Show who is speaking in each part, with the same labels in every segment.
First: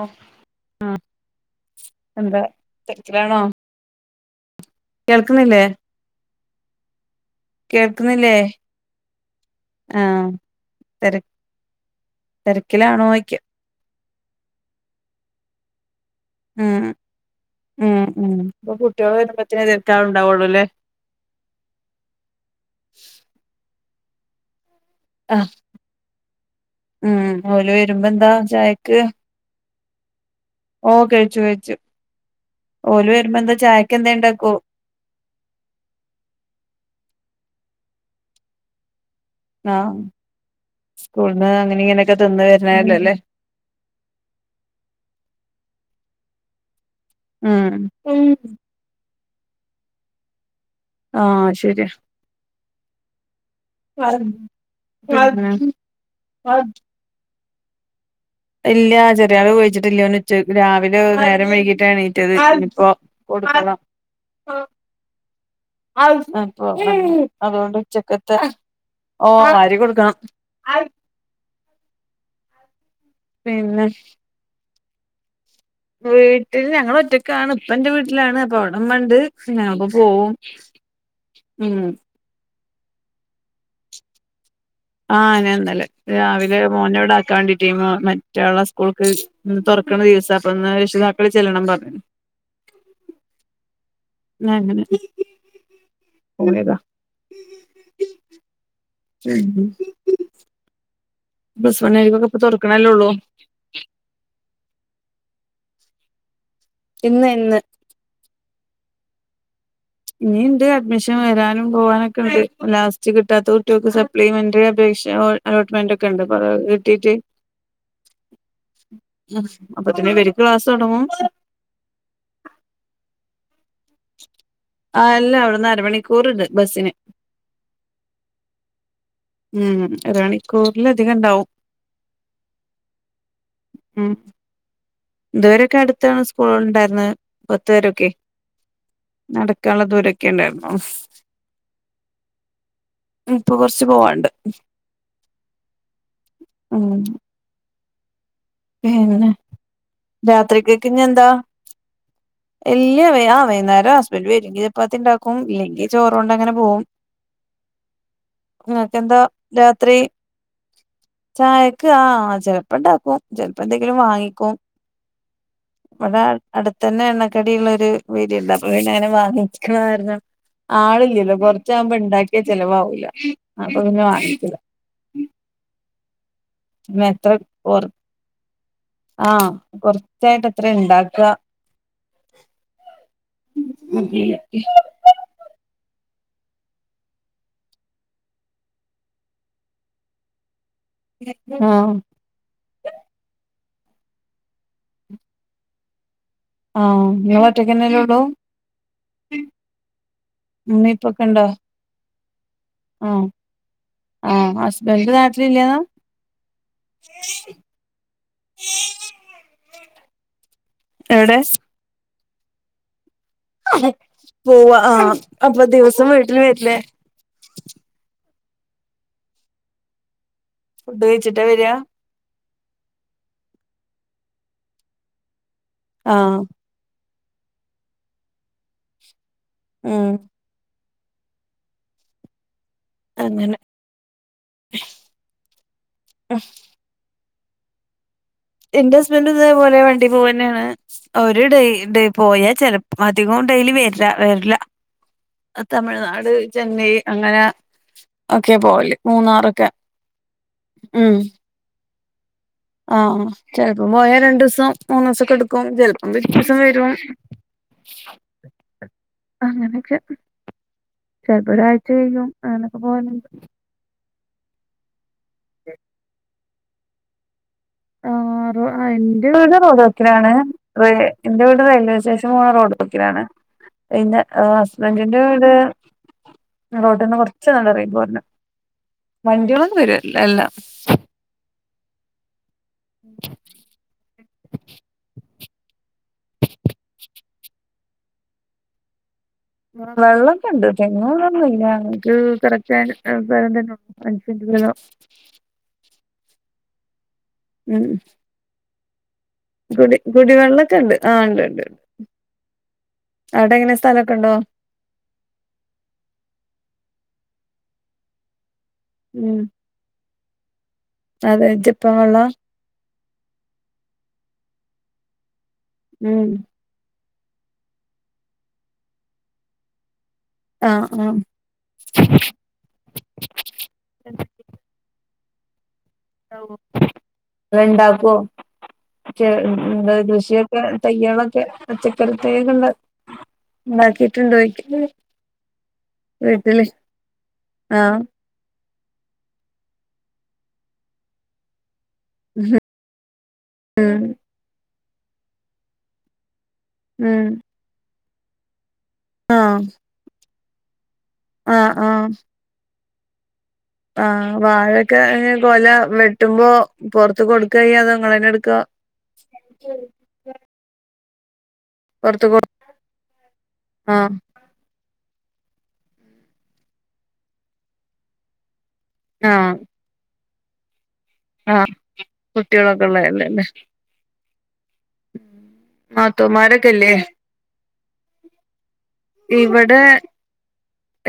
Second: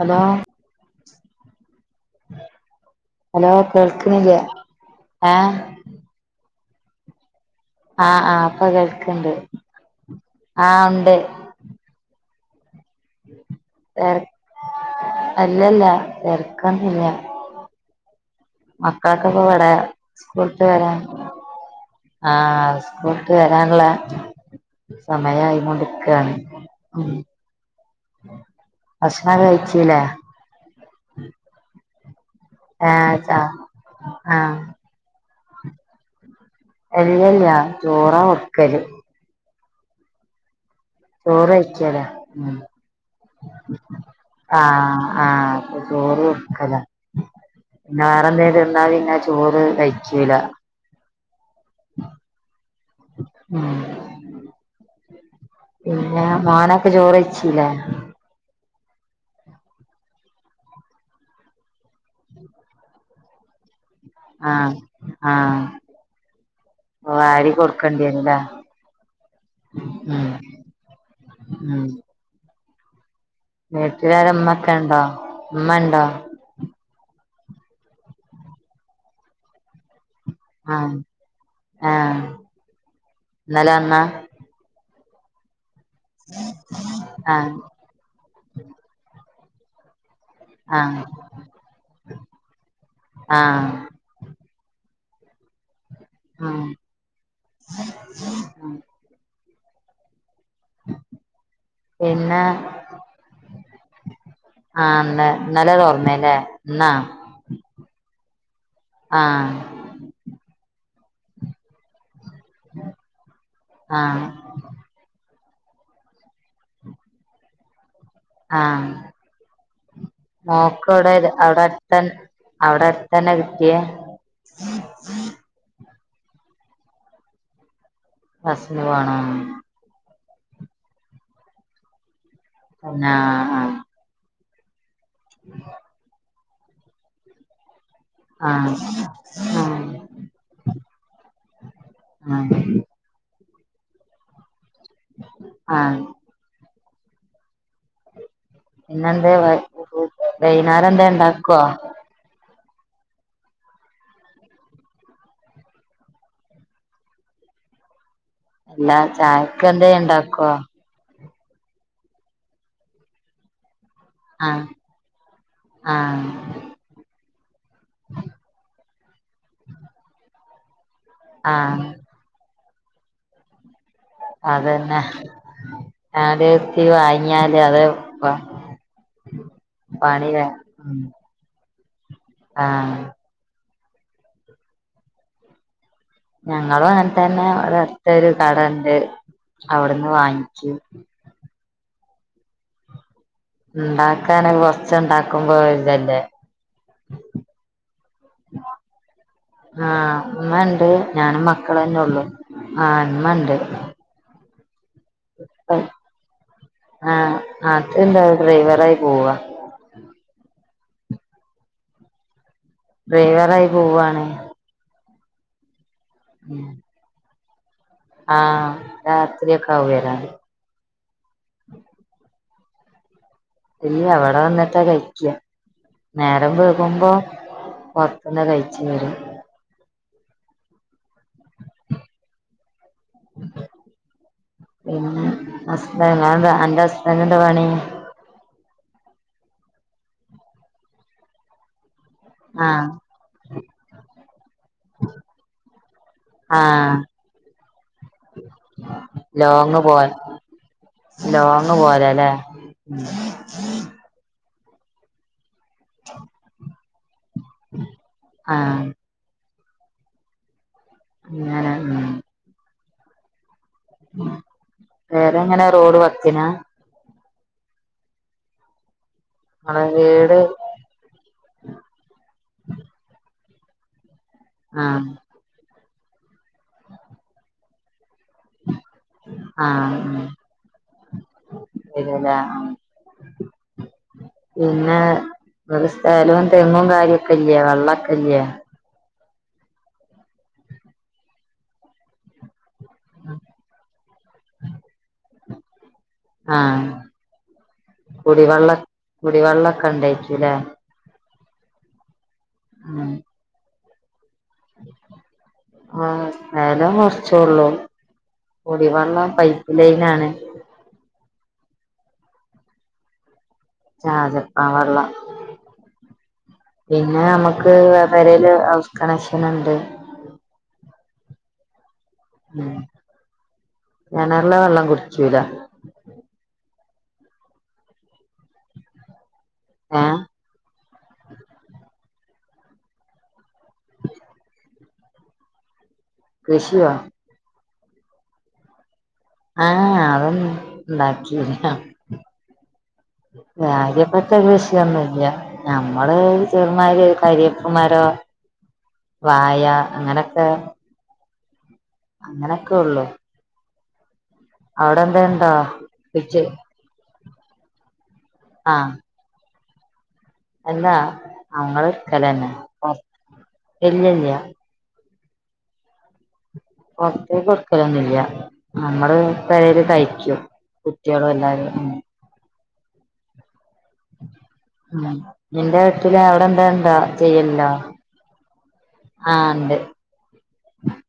Speaker 1: Hello
Speaker 2: ആഹ് എന്താ തിരക്കിലാണോ
Speaker 1: ഹലോ കേൾക്ക്‌ണില്ലേ
Speaker 2: കേൾക്കുന്നില്ലേ
Speaker 1: ആഹ്
Speaker 2: കേൾക്ക്‌ന്നില്ലേ
Speaker 1: ആഹ് ഇപ്പൊ കേൾക്കണ്ട്
Speaker 2: ആ
Speaker 1: ആഹ് ഉണ്ട്
Speaker 2: തെര തെരക്കിലാണോയ്ക്ക
Speaker 1: തെര് അല്ലല്ല
Speaker 2: ഉം
Speaker 1: തെര്ക്കൊന്നുല്ല
Speaker 2: ഉം ഉം ഇപ്പൊ കുട്ടികള് വരുമ്പോത്തനെ
Speaker 1: മക്കളൊക്കെപ്പവടെ സ്കൂള്ട്ട്
Speaker 2: തിരക്കാളുണ്ടാവുള്ളൂല്ലേ
Speaker 1: വെരാൻ ആ സ്കൂള്ട്ട് വെരാള്ളേ
Speaker 2: ആഹ്
Speaker 1: സമയായിങൊണ്ട്ക്കാണ്
Speaker 2: ഉം ഓല് വരുമ്പോ എന്താ ചായക്ക്
Speaker 1: ഭഷ് ണം കഴിച്ചിലെ
Speaker 2: ഓ കഴിച്ചു കഴിച്ചു ഓല്
Speaker 1: ഏഹ് ചാ
Speaker 2: വെരുമ്പോന്താ ചായക്കെന്തേ ണ്ടാക്കോ
Speaker 1: ആഹ് ല്ലല്ല ചോറ കൊട്ക്കല്
Speaker 2: ആ സ്കൂള്ന്ന് അങ്ങനെ ഇങ്ങനൊക്കെ തിന്ന് വെര്ണതല്ലെല്ലേ
Speaker 1: ആ ആ ചോറ് കൊടുക്കല
Speaker 2: ഉം
Speaker 1: വേറെന്തെലും തിന്നാ പിന്നെ ചോറ് കഴിക്കൂല
Speaker 2: ആ അത് ശെരിയാ
Speaker 1: ഉം പിന്നെ മോനൊക്കെ ചോറ് ചില
Speaker 2: ഇല്ല ചെറിയാള് വിളിച്ചിട്ടില്ല ഓന്ച്ച രാവിലെ നേരം വൈകിട്ടാ എണീറ്റത് ഇനിപ്പോ കൊടുക്കണം
Speaker 1: ആഹ് ആഹ്
Speaker 2: അപ്പൊ
Speaker 1: വാരി
Speaker 2: അതോണ്ട്
Speaker 1: കൊടുക്കേണ്ടി
Speaker 2: ഉച്ചക്കത്തെ
Speaker 1: വരുംല്ലേ
Speaker 2: ഓ വാരി കൊടുക്കണം
Speaker 1: ഉം ഉം
Speaker 2: പിന്നെ
Speaker 1: വീട്ടിലാര മ്മക്കെ ണ്ടോ
Speaker 2: വീട്ടില് ഞങ്ങളൊറ്റക്കാണ് ഇപ്പ ന്റെ വീട്ട്ലാണ് അപ്പവടെ മ്മണ്ട് ഞാപ്പോ പോവും
Speaker 1: ആ
Speaker 2: ഉം
Speaker 1: ആ ഇന്നലെ വന്നാ
Speaker 2: ആ ഞാന്നലെ രാവിലെ മോനെവടാക്കാൻ വേണ്ടിട്ടെ
Speaker 1: ആഹ്
Speaker 2: മോ മറ്റ് റ്റോളെ സ്കൂൾക്ക് ഇന്ന് തൊർക്ക്‌ണ ദിവസ അപ്പൊന്ന്
Speaker 1: ആഹ്
Speaker 2: രക്ഷിതാക്കള് ചെല്ലണം പർഞ്
Speaker 1: ആ ആഹ്
Speaker 2: [unintelligible]
Speaker 1: പിന്നെ
Speaker 2: [inaudible]
Speaker 1: [inaudible]
Speaker 2: പ്ലസ് വൺകാര്ക്കൊക്കെ പ്പ തൊർക്കണല്ലേ ള്ളൂ
Speaker 1: ആ ന്ന് ഇന്നലെ തൊർന്ന് ലെ ന്നോ
Speaker 2: ഇന്ന് ഇന്ന്
Speaker 1: ആ
Speaker 2: ഞ്ഞിണ്ട് അഡ്മിഷൻ വെരാനും പോവാനൊക്കെണ്ട് ലാസ്റ്റ് കിട്ടാത്ത കുട്ട്യാക്ക്
Speaker 1: ആഹ്
Speaker 2: സപ്ലിമെന്ററി അപേക്ഷ [unintelligible] അലോട്ട്മെന്റക്കെ ണ്ട് പ്പതൊക്കെ കിട്ടീട്ട്
Speaker 1: ആഹ്
Speaker 2: ഉം അപ്പോത്തിന് ഇവര്ക്ക് ക്ലാസ്സൊടങ്ങും
Speaker 1: [unintelligible] അവടെട്ത്തെന്നെ കിട്ട്യേ
Speaker 2: ആ അല്ല അവ്ട്ന്ന് അരമണിക്കൂർണ്ട് ബസ്സിന്
Speaker 1: ബസിന് പോണം
Speaker 2: ഉം അരമണിക്കൂറിലധികം ഇണ്ടാവും
Speaker 1: പിന്നെ ആഹ്
Speaker 2: ഉം ഇതുവരൊക്കെ അടുത്താണ് സ്കൂള് ഉണ്ടായിരുന്നെ പത്ത് വരൊക്കെ
Speaker 1: ആഹ്
Speaker 2: നടക്കാൻള്ള
Speaker 1: ആഹ്
Speaker 2: ദൂരൊക്കെണ്ടായിരുന്നുള്ളൂ
Speaker 1: ആഹ്
Speaker 2: ഇപ്പൊ കൊറച്ച് പോവാണ്ട്
Speaker 1: ആഹ്
Speaker 2: ആഹ് പിന്നെ
Speaker 1: പിന്നെന്തേ വൈന്നേരം
Speaker 2: രാത്രിക്കക്ക്
Speaker 1: എന്തേ
Speaker 2: ഇഞ്ഞെന്താ?
Speaker 1: ഇണ്ടാക്കോ
Speaker 2: ഇല്ല ആഹ് വൈന്നേരം ഹസ്ബൻഡ് വരങ്കിൽ ചപ്പാത്തി ഇണ്ടാക്കും ഇല്ലെങ്കി ചോറോണ്ട് അങ്ങനെ പോകും
Speaker 1: അല്ല
Speaker 2: ങ്ങക്കെന്താ
Speaker 1: ചായക്ക് എന്തേ
Speaker 2: രാത്രി
Speaker 1: ഇണ്ടാക്കോ
Speaker 2: ചായക്ക് ആഹ് ചിലപ്പ ഇണ്ടാക്കും ചിലപ്പോ എന്തെങ്കിലും വാങ്ങി കു
Speaker 1: ആഹ്
Speaker 2: വടെ
Speaker 1: ആഹ്
Speaker 2: അടുത്തന്നെ എണ്ണക്കടി ഇള്ളരു വീടണ്ട് അപ്പൊ വീ അങ്ങനെ വാങ്ങിക്ക്ണാ കാരണം ആളില്ല
Speaker 1: ആഹ്
Speaker 2: കുറച്ചവുമ്പോ ഇണ്ടാക്കിയ ചെലവവൂല അപ്പൊ പിന്നെ വാ
Speaker 1: അതന്നെ ഞല് ത്തി
Speaker 2: പിന്നെ എത്ര
Speaker 1: വാങ്ങിയാല്
Speaker 2: കൊറ
Speaker 1: അത്
Speaker 2: ആഹ്
Speaker 1: പണി വേ
Speaker 2: കൊറച്ചായിട്ട് എത്ര
Speaker 1: ഉം
Speaker 2: ഇണ്ടാക്ക
Speaker 1: ആഹ്
Speaker 2: അത ക്കെ
Speaker 1: ഞങ്ങളും അങ്ങൽ തന്നെ ഇവിടെ അട്ത്ത ഒരു കടണ്ട് അവിട്ന്ന് വാങ്ങിക്കു
Speaker 2: ആഹ്
Speaker 1: ഇണ്ടാക്കാന കൊറച്ച ഇണ്ടാക്കുമ്പോ ഇതല്ലേ
Speaker 2: ആഹ് ങ്ങള് ഒറ്റക്കന്നെല്ലേ ഒള്ളൂ മ്മി പ്പക്കെ ഇണ്ടാ?
Speaker 1: ക്കളെന്നേ ഒള്ളു ആഹ് ഇമ്മണ്ട്
Speaker 2: എഹ് ഹസ്ബൻഡ് നാട്ടില് ഇല്ല ന്നാ?
Speaker 1: ഇണ്ട് ഡ്രൈവറായി പോവ
Speaker 2: എവിടെ
Speaker 1: [unintelligible] പോവാണ്
Speaker 2: പോവാ ആഹ് അപ്പൊ ദിവസം വീട്ടില് വരില്ലേ
Speaker 1: ആഹ് രാത്രി ഒക്കെ ആവു വരാന്
Speaker 2: ഫുഡ് കഴിച്ചിട്ട വര
Speaker 1: ഇല്ല അവിടെ വന്നിട്ടാ കഴിക്ക
Speaker 2: ആഹ്
Speaker 1: നേരം വൈകുമ്പോ പൊറത്ത്ന്ന് കഴിച്ച് വരു
Speaker 2: ഉം അങ്ങനെ
Speaker 1: പിന്നെ അസ്ബ ഞ ന്താ അന്റെ ഹസ്ബൻഡ് ന്റെ പണി
Speaker 2: ഇന്റെ ഹസ്ബൻഡ് ഇതേ പോലെ വണ്ടി പോവന്നെണ് ഒര് ഡെയ് ഡെയ് പോയാ
Speaker 1: ആഹ്
Speaker 2: ചെിലപ്പ അധികം ഡെയ്ലി വര്ല വരില്ല തമിഴ്നാട് ചെന്നൈ
Speaker 1: ആഹ്
Speaker 2: അങ്ങനെ ഒക്കെ പോവല് മൂന്നാറൊക്കെ
Speaker 1: ലോങ്ങ്
Speaker 2: ഉം
Speaker 1: [unintelligible] ല്ലേ
Speaker 2: ആഹ് ചെലപ്പം പോയാ രണ്ടുസം മൂന്നുസക്കെ എടുക്കും ചെലപ്പം പിറ്റെ സം വരും
Speaker 1: ആഹ്
Speaker 2: അങ്ങനെക്കെ
Speaker 1: അങ്ങനെ
Speaker 2: ചിലപ്പോരാഴ്ച
Speaker 1: ഉം
Speaker 2: കയ്യും ആങ്ങനൊക്കെ പോവാൻ
Speaker 1: പെർങ്ങനെ റോഡ് വക്കിനാ?
Speaker 2: ആഹ് ആഹ് ഇന്റെ വീട് റോഡ്
Speaker 1: ഇങ്ങളെ
Speaker 2: വക്കിലാണ്
Speaker 1: വീട്
Speaker 2: ഇന്റെ വീട് റെയിൽവേ സ്റ്റേഷൻ പോണ റോഡ് വക്കിലാണ് പിന്നെ
Speaker 1: ആഹ്
Speaker 2: ഹസ്ബൻഡിന്റെ വീട് റോട്ടിൽന്ന് കൊറച്ച് അണ്ട് എറങ്ങി പോരണം
Speaker 1: ആഹ് അഹ് വരുല്ലേ പിന്നെ [unintelligible] സ്ഥലവും തെങ്ങും കാര്യൊക്കെ ഇല്ലേ വെള്ളക്കെ ഇല്ലേ
Speaker 2: വെള്ളക്കെ ഇണ്ട് തെങ്ങു ഇതൊന്നു ഇല്ല ഇക്ക് കറക്റ്റായി [unintelligible]
Speaker 1: ആഹ്
Speaker 2: ഉം
Speaker 1: കുടിവെള്ളം കുടിവെള്ളക്കെ ഇണ്ടായിക്കൂലേ
Speaker 2: ആഹ് ഇണ്ട് ഇണ്ട്ണ്ട്
Speaker 1: ഉം
Speaker 2: അവിടെ എങ്ങനെ സ്ഥലൊക്കെ ഇണ്ടോ?
Speaker 1: ആഹ് സ്ഥലം കൊർച്ചോള്ളൂ കുടിവള്ളം
Speaker 2: ഉം
Speaker 1: പൈ പ്പ് ലൈനാണ്
Speaker 2: അതെ ജപ്പാൻ വെള്ളാ
Speaker 1: ആഹ് അതെ ജപ്പാൻ വെള്ളം
Speaker 2: ഉം
Speaker 1: പിന്നെ നമ്മക്ക് പെരേല് ഹൗസ് കണക്ഷന്ണ്ട്
Speaker 2: ആഹ് ആഹ്
Speaker 1: ഉം കെണർലെ വെള്ളം കുടിക്കൂല
Speaker 2: ണ്ടാവോ [unintelligible] [unintelligible]
Speaker 1: ഏഹ്
Speaker 2: കൃഷിയൊക്കെ തയ്യാളൊക്കെ പച്ചക്ക് ക്കറി തൈകള് ഇണ്ടാ ഇണ്ടാക്കിട്ടുണ്ടോ ചോയിക്കാ വീട്ടില്
Speaker 1: കൃഷിയോ
Speaker 2: ആഹ്
Speaker 1: ആഹ് അതൊന്നു ഇണ്ടാക്കില്ല
Speaker 2: ഉം
Speaker 1: കാര്യപ്പെട്ട് ട്ട കൃഷിയൊന്നുല്ല നമ്മള് ചെറുമാരി ഒര്
Speaker 2: ഉം
Speaker 1: കര്യേപ്പ് മരം വായ അങ്ങനൊക്കെ
Speaker 2: ആഹ് ആഹ്
Speaker 1: അങ്ങനെക്കെ ഒള്ളൂ
Speaker 2: ആഹ് വാഴൊക്കെ അയിന്
Speaker 1: ഉണ്ടോ
Speaker 2: കൊല
Speaker 1: പിച്ച്
Speaker 2: വെട്ടുമ്പോ പൊറ്ത്ത്ക്കൊട്ക്കായ്യാ അതോ ഇങ്ങളെന്നെട്ക്കാ
Speaker 1: ആഹ്
Speaker 2: എൻക്കൊര്
Speaker 1: അല്ലാ
Speaker 2: പൊറത്ത് കൊ
Speaker 1: അങ്ങളെട്ക്കലന്നെ പൊറത്ത്
Speaker 2: ആ
Speaker 1: ഇല്ലല്ല്യ പൊർത്തേക്കൊടുക്കലൊന്നുല്ല നമ്മള്
Speaker 2: ആഹ്
Speaker 1: പെരെല് കയ്ക്കും
Speaker 2: ആഹ് കുട്ടിയേളൊക്കെ ഇള്ളെല്ലെ ല്ലേ
Speaker 1: ഉം നിന്റെ വീട്ടില് അവ്ടെ
Speaker 2: നാത്തൂമാരൊക്കെല്ലേ
Speaker 1: എന്തേണ്ടോ ചെയ്യല്ണ്ടോ
Speaker 2: ഇവടെ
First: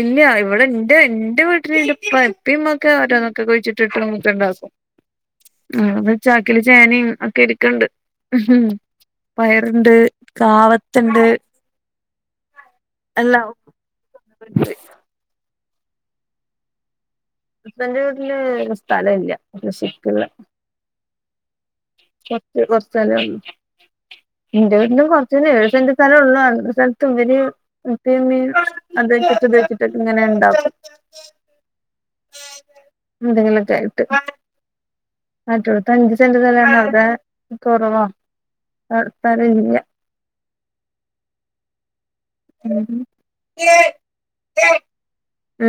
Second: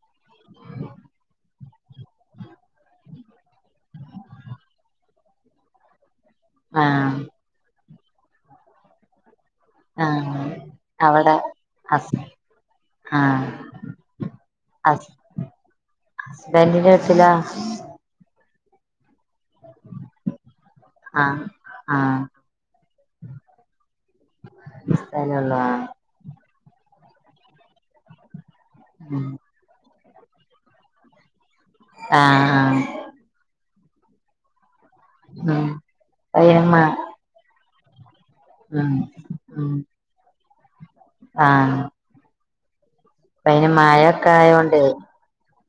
Speaker 2: ഇല്ല ഇവടെ ന്റെ ന്റെ വീട്ട്ല് ന്റെപ്പെ ഇപ്പമ്മൊക്കെ ഓരോന്നൊക്കെ കുഴിച്ചിട്ടിട്ടും [unintelligible] ഉം [unintelligible] ചാക്കില് ചേനേ
Speaker 1: ആഹ്
Speaker 2: ഒക്കെ ഇരിക്ക്ണ്ട് പയറ്ണ്ട്
Speaker 1: ആഹ്
Speaker 2: കാവത്ത്ണ്ട്
Speaker 1: അവ്ടെ ഹസ്ബന്റ്
Speaker 2: എല്ലാം
Speaker 1: ആഹ് അസ് ഹസ്ബന്റിന്റെ വീട്ടിലോ
Speaker 2: ഹസ്ബൻ്റിൻ്റെ വീട്ടില് സ്ഥലല്ല കൃഷിക്ക്ള്ളെ
Speaker 1: ആഹ് ആഹ്
Speaker 2: കൊർച്ച് കൊർച്ച് സ്ഥലേള്ളു ഇന്റെ വീട്ടിലും കൊർച്ചെന്നെ
Speaker 1: സ്ഥലൊള്ളൂ
Speaker 2: ഏഴ്
Speaker 1: ആഹ്
Speaker 2: സെൻ്റ് സ്ഥലോള്ളു [unintelligible] ഇവര് ഉപ്പേം ഉമ്മേം [unintelligible]
Speaker 1: ഉം
Speaker 2: റ്റക്ക് ഇങ്ങനെണ്ടാക്കും
Speaker 1: ആഹ് ആഹ്
Speaker 2: എന്തെങ്കിലൊക്കൊയിട്ട് മറ്റോട്ത്ത് അഞ്ച്സെന്റ്
Speaker 1: അയ്നമ്മ
Speaker 2: സ്ഥലണ്ടാവും ഏഹ് കൊറവാ
Speaker 1: ഉം
Speaker 2: അവിടെ സ്ഥലം
Speaker 1: ഉം
Speaker 2: ഇല്ല
Speaker 1: ആഹ്
Speaker 2: [inaudible]
Speaker 1: പ്പയിന് മയെക്കെ ആയോണ്ട്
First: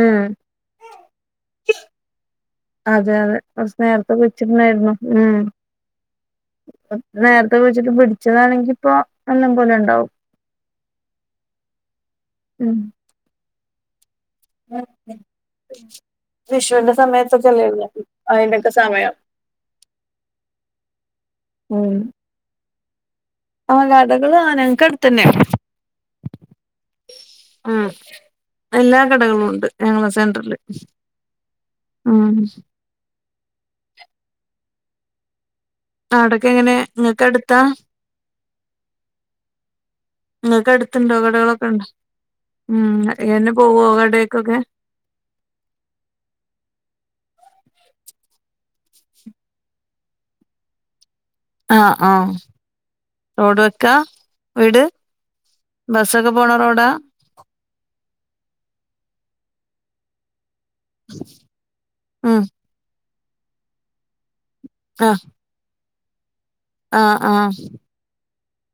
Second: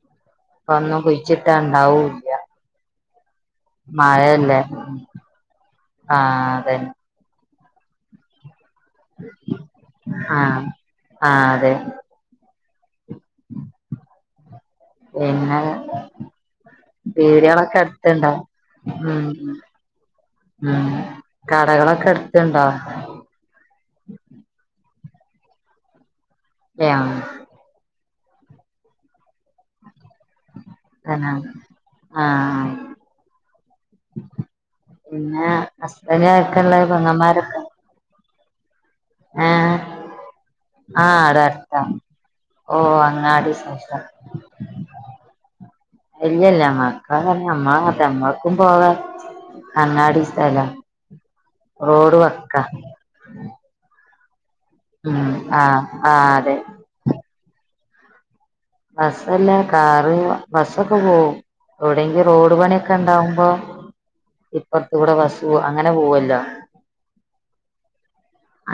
Speaker 2: ഉം
Speaker 1: ഒന്നും കുഴിച്ചിട്ടാ ഇണ്ടാവൂല്ലാ
Speaker 2: അതെ അതെ കൊർച്ച് നേരത്തെ
Speaker 1: മഴയല്ലേ
Speaker 2: കുയിച്ചിട്ണാരുന്നു ഉം
Speaker 1: ആഹ് അതെന്നെ
Speaker 2: നേര്ത്തെ കുയിച്ചിട്ട് പൊരിച്ചതാണെങ്കി ഇപ്പോ നല്ലം പോലെണ്ടാവും.
Speaker 1: ആഹ് ആഹ് അതെ
Speaker 2: ഉം
Speaker 1: പിന്നെ
Speaker 2: വിഷുവിന്റെ സമയത്തൊക്കെ അല്ലേ
Speaker 1: പീട്യാളൊക്കെ അടുത്ത് ണ്ടോ
Speaker 2: അതിനൊക്കെ
Speaker 1: ഉം
Speaker 2: സമയം
Speaker 1: ഉം ഉം കടകളൊക്കെ അട്ത്ണ്ടോ
Speaker 2: ആഹ് കടകൾ ആ ഞങ്ങക്ക് അടുത്തന്നെ
Speaker 1: ഏഹ്
Speaker 2: ഉം എല്ലാ കടകളും ഉണ്ട് ഞങ്ങ സെൻറ്ററിൽ.
Speaker 1: തന്നെ
Speaker 2: ആഹ്
Speaker 1: പിന്നെ ഹസ്ബന്റ്
Speaker 2: അവിടൊക്കെ
Speaker 1: ആരൊക്കെ
Speaker 2: എങ്ങനെ
Speaker 1: ള്ളെ
Speaker 2: നിങ്ങൾക്ക്
Speaker 1: പൊങ്ങന്മാരൊക്കെ
Speaker 2: അടുത്താ
Speaker 1: ആഹ്‌
Speaker 2: നിങ്ങക്ക് അടുത്തുണ്ടോ കടകളൊക്കെ ഉണ്ടോ
Speaker 1: ഓഹ്
Speaker 2: ഉം
Speaker 1: അങ്ങാടി
Speaker 2: [unintelligible] പോവോ
Speaker 1: സൈഡാ
Speaker 2: കടേക്കൊക്കെ
Speaker 1: ഇല്ലല്ല മക്കാ അമ്മ അത അമ്മക്കും പോവാ. അങ്ങാടി സ്ഥലാ.
Speaker 2: ആഹ് ആഹ് റോഡ് വക്കാ വീട്
Speaker 1: ഉം ആഹ് ആഹ്
Speaker 2: ബസ്സൊക്കെ പോണ
Speaker 1: അതെ
Speaker 2: റോഡാ?
Speaker 1: ബസ്സല്ല കാറ് ബസ്സൊക്കെ പോവും എവിടെയെങ്കും
Speaker 2: ഉം
Speaker 1: റോഡ് പണിയൊക്കെ ഉണ്ടാവുമ്പോ ഇപ്പറത്ത കൂടെ
Speaker 2: ആഹ്
Speaker 1: ബസ് അങ്ങനെ പോവല്ലോ
Speaker 2: ആഹ് ആഹ്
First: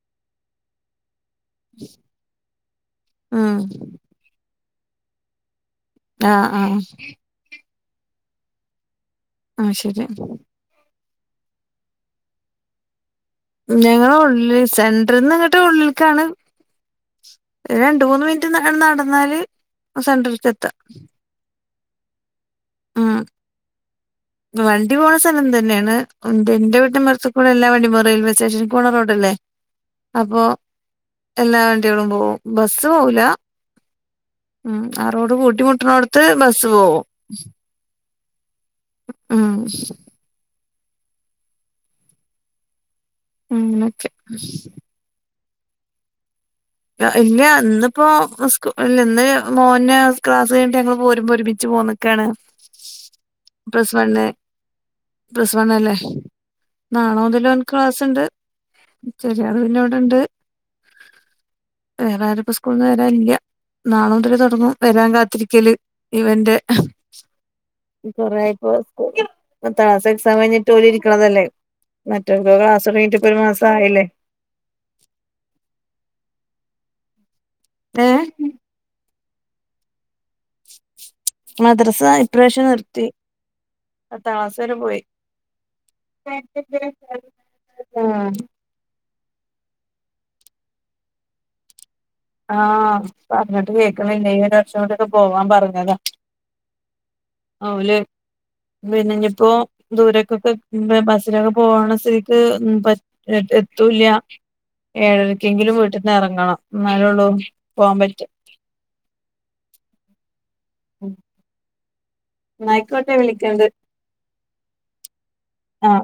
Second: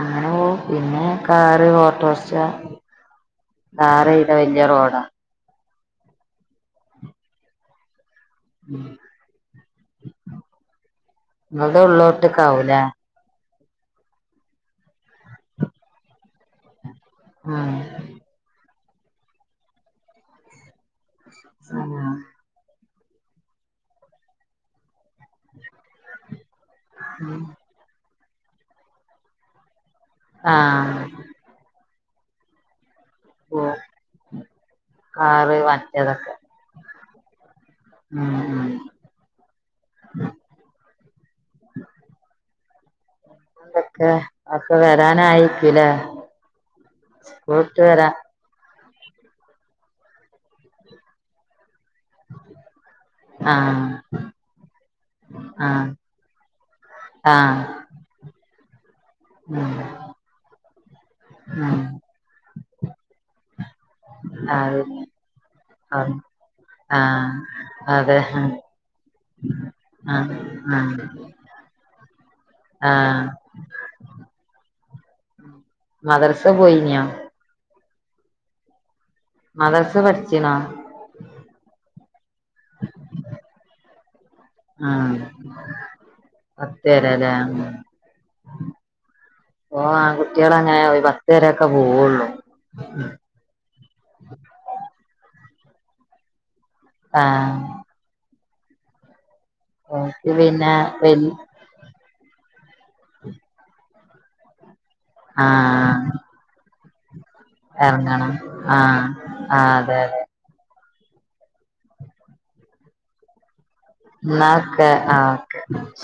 Speaker 1: അങ്ങനെ പിന്നെ കാറ് ഓട്ടോറിക്ഷ
Speaker 2: ഉം
Speaker 1: ഡാർ ഇത വല്യ റോഡാ
Speaker 2: ആഹ് ആഹ്
Speaker 1: ഉം
Speaker 2: ആഹ് ശരി.
Speaker 1: നിങ്ങളുടെ ഉള്ളിലോട്ടേക്ക ആവൂലേ
Speaker 2: ഞങ്ങള ഉള്ളിൽ സെൻററിൽന്ന് നിങ്ങട്ട് ഉള്ളിലക്കാണ്
Speaker 1: ഉം
Speaker 2: ഒരു രണ്ട മൂന്ന് മിനി റ്റ് നടന്നാല് സെന്ററിക്ക് എത്താം.
Speaker 1: ആഹ്
Speaker 2: ആഹ് വണ്ടി പോണ സ്ഥലം തന്നെയാണ് എ എന്റെ വീട്ടന്റെ മറത്തുക്കൂടെ എല്ലാ വണ്ടി പോ റെയിൽവേ സ്റ്റേഷൻ കോണ റോഡ്ല്ലേ അപ്പോൾ
Speaker 1: ആഹ് ആഹ്
Speaker 2: എല്ലാ വണ്ടികളും പോവും ബസ്സ് പോകില്ല.
Speaker 1: ഓഹ്
Speaker 2: ഉം ആ റോഡ് കൂട്ടി മുട്ടണോടുത്ത്
Speaker 1: മറ്റേതൊക്കെ
Speaker 2: ബസ്സ് പോവും.
Speaker 1: ഉം ഉം
Speaker 2: ഉം അങ്ങനൊക്കെ
Speaker 1: അന്തൊക്കെ ഒക്കെ വരാനായിരിക്കൂലേ
Speaker 2: ഇല്ല ഇന്നിപ്പോ നിസ് ഇല്ലന്ന് മോൻ ക്ലാസ് കഴിട്ട് ഞങ്ങള് പോരുമ്പ ഒരുമിച്ച് പോന്നൊക്കെയാണ്.
Speaker 1: ആഹ്
Speaker 2: പ്ലസ് വൺ. പ്ലസ്
Speaker 1: ആഹ്
Speaker 2: വണല്ലേ നാളെ മുതൽ
Speaker 1: ആഹ്
Speaker 2: ഓന്ക്ക് ക്ലാസ് ഉണ്ട്. ചെറിയ ആൾ
Speaker 1: ഉം
Speaker 2: പിന്നെ ഇവിടെണ്ട്.
Speaker 1: ഉം
Speaker 2: വേറെ ആരും പ്പോ സ്കൂൾ ന്ന് വരാല്ല. നാള മുതൽ തുടങ്ങും
Speaker 1: അത്
Speaker 2: വരാൻ കാത്തിരിക്കല്
Speaker 1: ആഹ്
Speaker 2: ഇവന്റെ
Speaker 1: അതെ
Speaker 2: കൊറേപ്പ പത്താം ക്ലാസ്
Speaker 1: ആഹ്
Speaker 2: എക്സാം കഴിഞ്ഞിട്ട് പോല
Speaker 1: ആഹ്
Speaker 2: ഇരിക്കണതല്ലേ മറ്റർക്കക്ക് ക്ലാസ്
Speaker 1: ആഹ്
Speaker 2: തുടങ്ങട്ട് മാസ- ആയില്ലേ
Speaker 1: മദ്രസ പോയിനോ
Speaker 2: ഏഹ....
Speaker 1: മദ്റസ പഠിച്നോ?....
Speaker 2: മദ്റസ ഇപ്രാവശ്യം നിർത്തി പത്താം ക്ലാസ് വരെ പോയി....
Speaker 1: ആഹ് പത്ത് വരെല്ലേ
Speaker 2: [unintelligible]
Speaker 1: ഓ ആ കുട്ടികളങ്ങെ ഒരു പത്ത് വ രൊക്കെ പോവുള്ളു....
Speaker 2: ആഹ പറഞ്ഞിട്ട് കേക്ണില്ലേയ് പിന്നെ ഈ ഒരു വർഷം കുടി പോവാൻ പറഞ്ഞതാ......
Speaker 1: ആഹ.....
Speaker 2: ഓല് പിന്നെഞ്പ്പോ
Speaker 1: ഓൽക്ക്
Speaker 2: ദൂരക്കൊക്കെ
Speaker 1: പിന്നെ വൽ
Speaker 2: ബസിലൊ പോണ സേക്ക് പ എത്തൂല്ല ഏഴരക്കെങ്കിലും
Speaker 1: ആഹ്
Speaker 2: വീട്ട്ന്ന് എറങ്ങണം എന്നാലൊള്ളു പോവാൻ പറ്റ
Speaker 1: എറങ്ങണം ആഹ് ആഹ് അതെ അതെ
Speaker 2: ഉം ന്നാ അയിക്കോട്ടെ വിളിക്കണ്ട്
Speaker 1: ന്നാ ഒക്കെ ആഹ്
Speaker 2: ആഹ്